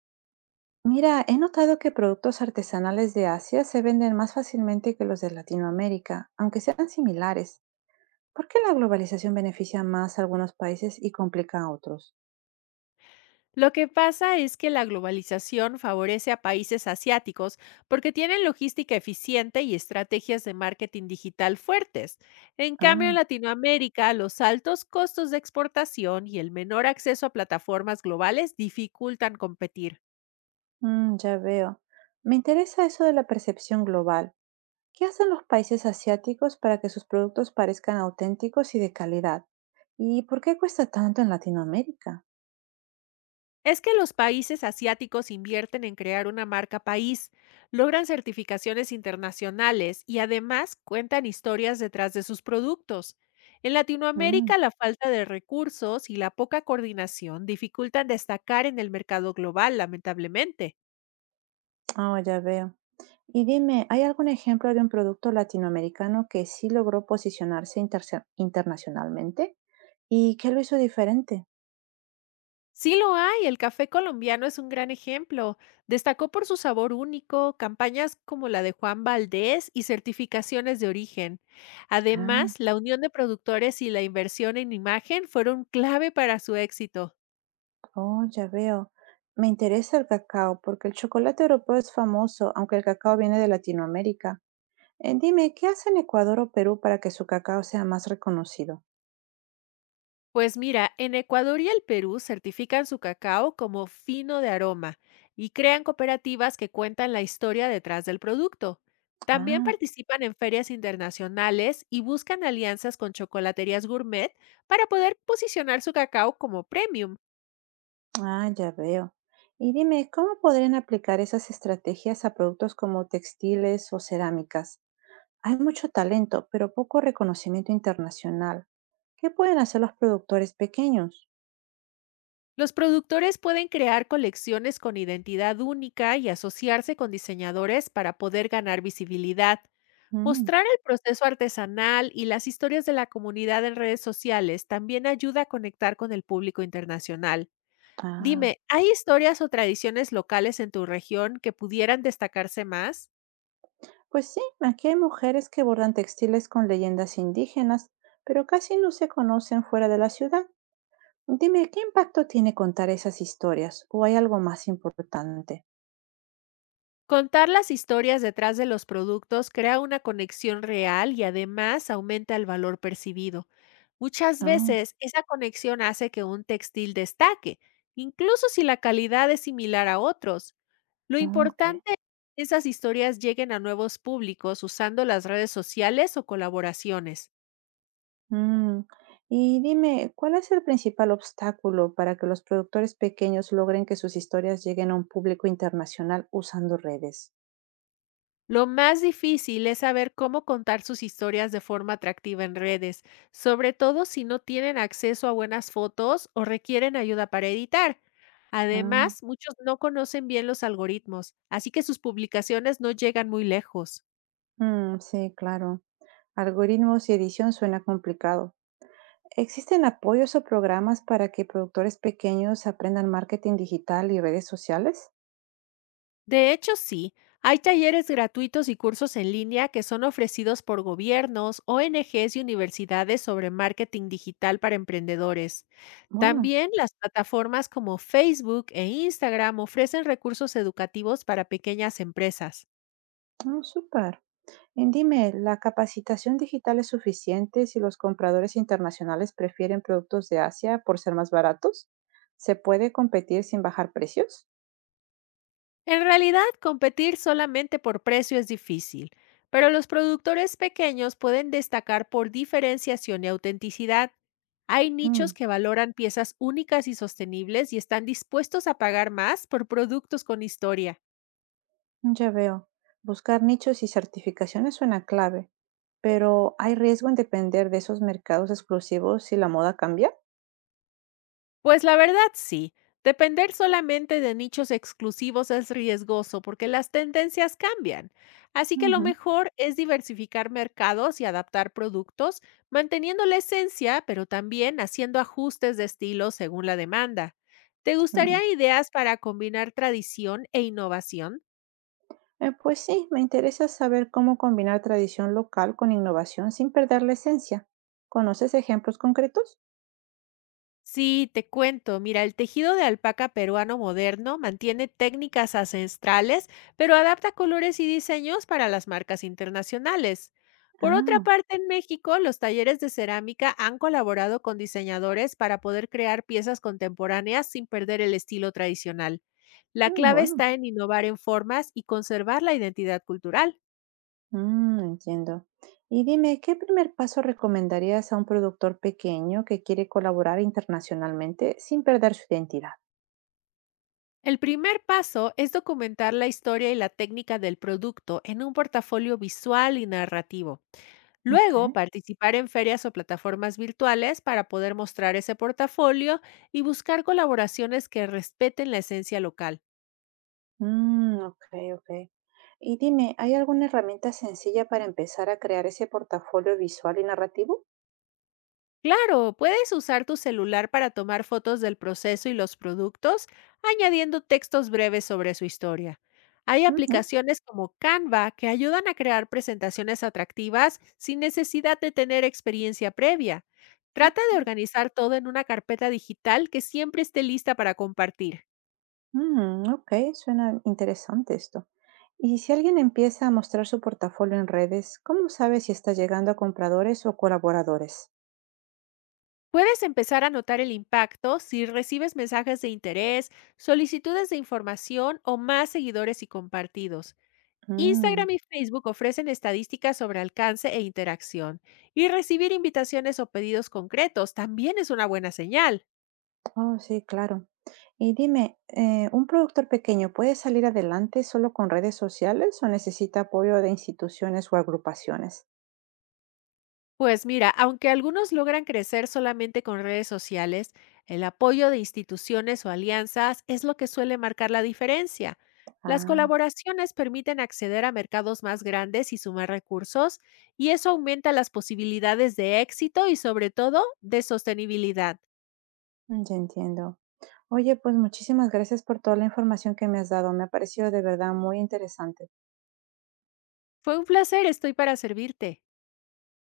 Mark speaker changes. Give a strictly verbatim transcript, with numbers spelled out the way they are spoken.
Speaker 1: Mira, he notado que productos artesanales de Asia se venden más fácilmente que los de Latinoamérica, aunque sean similares. ¿Por qué la globalización beneficia más a algunos países y complica a otros?
Speaker 2: Lo que pasa es que la globalización favorece a países asiáticos porque tienen logística eficiente y estrategias de marketing digital fuertes. En cambio, en
Speaker 1: Ah,
Speaker 2: Latinoamérica, los altos costos de exportación y el menor acceso a plataformas globales dificultan competir.
Speaker 1: mm, ya veo. Me interesa eso de la percepción global. ¿Qué hacen los países asiáticos para que sus productos parezcan auténticos y de calidad? ¿Y por qué cuesta tanto en Latinoamérica?
Speaker 2: Es que los países asiáticos invierten en crear una marca país, logran certificaciones internacionales y además cuentan historias detrás de sus productos. En
Speaker 1: Mm.
Speaker 2: Latinoamérica, la falta de recursos y la poca coordinación dificultan destacar en el mercado global, lamentablemente.
Speaker 1: Ah, ya veo. Y dime, ¿hay algún ejemplo de un producto latinoamericano que sí logró posicionarse interse- internacionalmente? ¿Y qué lo hizo diferente?
Speaker 2: Sí lo hay, el café colombiano es un gran ejemplo. Destacó por su sabor único, campañas como la de Juan Valdés y certificaciones de origen.
Speaker 1: Ah,
Speaker 2: Además, la unión de productores y la inversión en imagen fueron clave para su éxito.
Speaker 1: oh, ya veo. Me interesa el cacao porque el chocolate europeo es famoso, aunque el cacao viene de Latinoamérica. Eh, dime, ¿qué hacen Ecuador o Perú para que su cacao sea más reconocido?
Speaker 2: Pues mira, en Ecuador y el Perú certifican su cacao como fino de aroma y crean cooperativas que cuentan la historia detrás del producto. También
Speaker 1: Ah,
Speaker 2: participan en ferias internacionales y buscan alianzas con chocolaterías gourmet para poder posicionar su cacao como premium.
Speaker 1: ah, ya veo. Y dime, ¿cómo podrían aplicar esas estrategias a productos como textiles o cerámicas? Hay mucho talento, pero poco reconocimiento internacional. ¿Qué pueden hacer los productores pequeños?
Speaker 2: Los productores pueden crear colecciones con identidad única y asociarse con diseñadores para poder ganar visibilidad.
Speaker 1: Mm,
Speaker 2: Mostrar el proceso artesanal y las historias de la comunidad en redes sociales también ayuda a conectar con el público internacional.
Speaker 1: ah,
Speaker 2: Dime, ¿hay historias o tradiciones locales en tu región que pudieran destacarse más?
Speaker 1: pues sí, aquí hay mujeres que bordan textiles con leyendas indígenas, pero casi no se conocen fuera de la ciudad. Dime, ¿qué impacto tiene contar esas historias? ¿O hay algo más importante?
Speaker 2: Contar las historias detrás de los productos crea una conexión real y además aumenta el valor percibido. Muchas
Speaker 1: Ah,
Speaker 2: veces esa conexión hace que un textil destaque, incluso si la calidad es similar a otros. Lo
Speaker 1: ah, ok.
Speaker 2: importante es que esas historias lleguen a nuevos públicos usando las redes sociales o colaboraciones.
Speaker 1: Mm, Y dime, ¿cuál es el principal obstáculo para que los productores pequeños logren que sus historias lleguen a un público internacional usando redes?
Speaker 2: Lo más difícil es saber cómo contar sus historias de forma atractiva en redes, sobre todo si no tienen acceso a buenas fotos o requieren ayuda para editar.
Speaker 1: Ah,
Speaker 2: Además, muchos no conocen bien los algoritmos, así que sus publicaciones no llegan muy lejos.
Speaker 1: mm, sí, claro. Algoritmos y edición suena complicado. ¿Existen apoyos o programas para que productores pequeños aprendan marketing digital y redes sociales?
Speaker 2: De hecho, sí. Hay talleres gratuitos y cursos en línea que son ofrecidos por gobiernos, O N Ges y universidades sobre marketing digital para emprendedores.
Speaker 1: Bueno,
Speaker 2: También las plataformas como Facebook e Instagram ofrecen recursos educativos para pequeñas empresas.
Speaker 1: mm, súper. Y dime, ¿la capacitación digital es suficiente si los compradores internacionales prefieren productos de Asia por ser más baratos? ¿Se puede competir sin bajar precios?
Speaker 2: En realidad, competir solamente por precio es difícil, pero los productores pequeños pueden destacar por diferenciación y autenticidad. Hay
Speaker 1: Mm,
Speaker 2: nichos que valoran piezas únicas y sostenibles y están dispuestos a pagar más por productos con historia.
Speaker 1: ya veo. Buscar nichos y certificaciones suena clave. Pero, ¿hay riesgo en depender de esos mercados exclusivos si la moda cambia?
Speaker 2: Pues la verdad sí, depender solamente de nichos exclusivos es riesgoso porque las tendencias cambian. Así que lo
Speaker 1: Ujú,
Speaker 2: mejor es diversificar mercados y adaptar productos, manteniendo la esencia, pero también haciendo ajustes de estilo según la demanda. ¿Te
Speaker 1: mm.
Speaker 2: gustaría ideas para combinar tradición e innovación?
Speaker 1: Eh, pues sí, me interesa saber cómo combinar tradición local con innovación sin perder la esencia. ¿Conoces ejemplos concretos?
Speaker 2: Sí, te cuento. Mira, el tejido de alpaca peruano moderno mantiene técnicas ancestrales, pero adapta colores y diseños para las marcas internacionales. Por otra
Speaker 1: Ah,
Speaker 2: parte, en México, los talleres de cerámica han colaborado con diseñadores para poder crear piezas contemporáneas sin perder el estilo tradicional. La
Speaker 1: mm,
Speaker 2: clave
Speaker 1: bueno,
Speaker 2: está en innovar en formas y conservar la identidad cultural.
Speaker 1: mm, entiendo. Y dime, ¿qué primer paso recomendarías a un productor pequeño que quiere colaborar internacionalmente sin perder su identidad?
Speaker 2: El primer paso es documentar la historia y la técnica del producto en un portafolio visual y narrativo.
Speaker 1: Ok.
Speaker 2: Luego, participar en ferias o plataformas virtuales para poder mostrar ese portafolio y buscar colaboraciones que respeten la esencia local.
Speaker 1: Mm, ok, ok. Y dime, ¿hay alguna herramienta sencilla para empezar a crear ese portafolio visual y narrativo?
Speaker 2: Claro, puedes usar tu celular para tomar fotos del proceso y los productos, añadiendo textos breves sobre su historia. Hay
Speaker 1: Ujú,
Speaker 2: aplicaciones como Canva que ayudan a crear presentaciones atractivas sin necesidad de tener experiencia previa. Trata
Speaker 1: ok.
Speaker 2: de organizar todo en una carpeta digital que siempre esté lista para compartir.
Speaker 1: Mm, ok, suena interesante esto. Y si alguien empieza a mostrar su portafolio en redes, ¿cómo sabe si está llegando a compradores o colaboradores?
Speaker 2: Puedes empezar a notar el impacto si recibes mensajes de interés, solicitudes de información o más seguidores y compartidos.
Speaker 1: Mm,
Speaker 2: Instagram y Facebook ofrecen estadísticas sobre alcance e interacción, y recibir invitaciones o pedidos concretos también es una buena señal.
Speaker 1: oh, sí, claro. Y dime, eh, ¿un productor pequeño puede salir adelante solo con redes sociales o necesita apoyo de instituciones o agrupaciones?
Speaker 2: Pues mira, aunque algunos logran crecer solamente con redes sociales, el apoyo de instituciones o alianzas es lo que suele marcar la diferencia. Las
Speaker 1: Ah,
Speaker 2: colaboraciones permiten acceder a mercados más grandes y sumar recursos, y eso aumenta las posibilidades de éxito y sobre todo de sostenibilidad.
Speaker 1: ya entiendo. Oye, pues muchísimas gracias por toda la información que me has dado. Me ha parecido de verdad muy interesante.
Speaker 2: Fue un placer, estoy para servirte.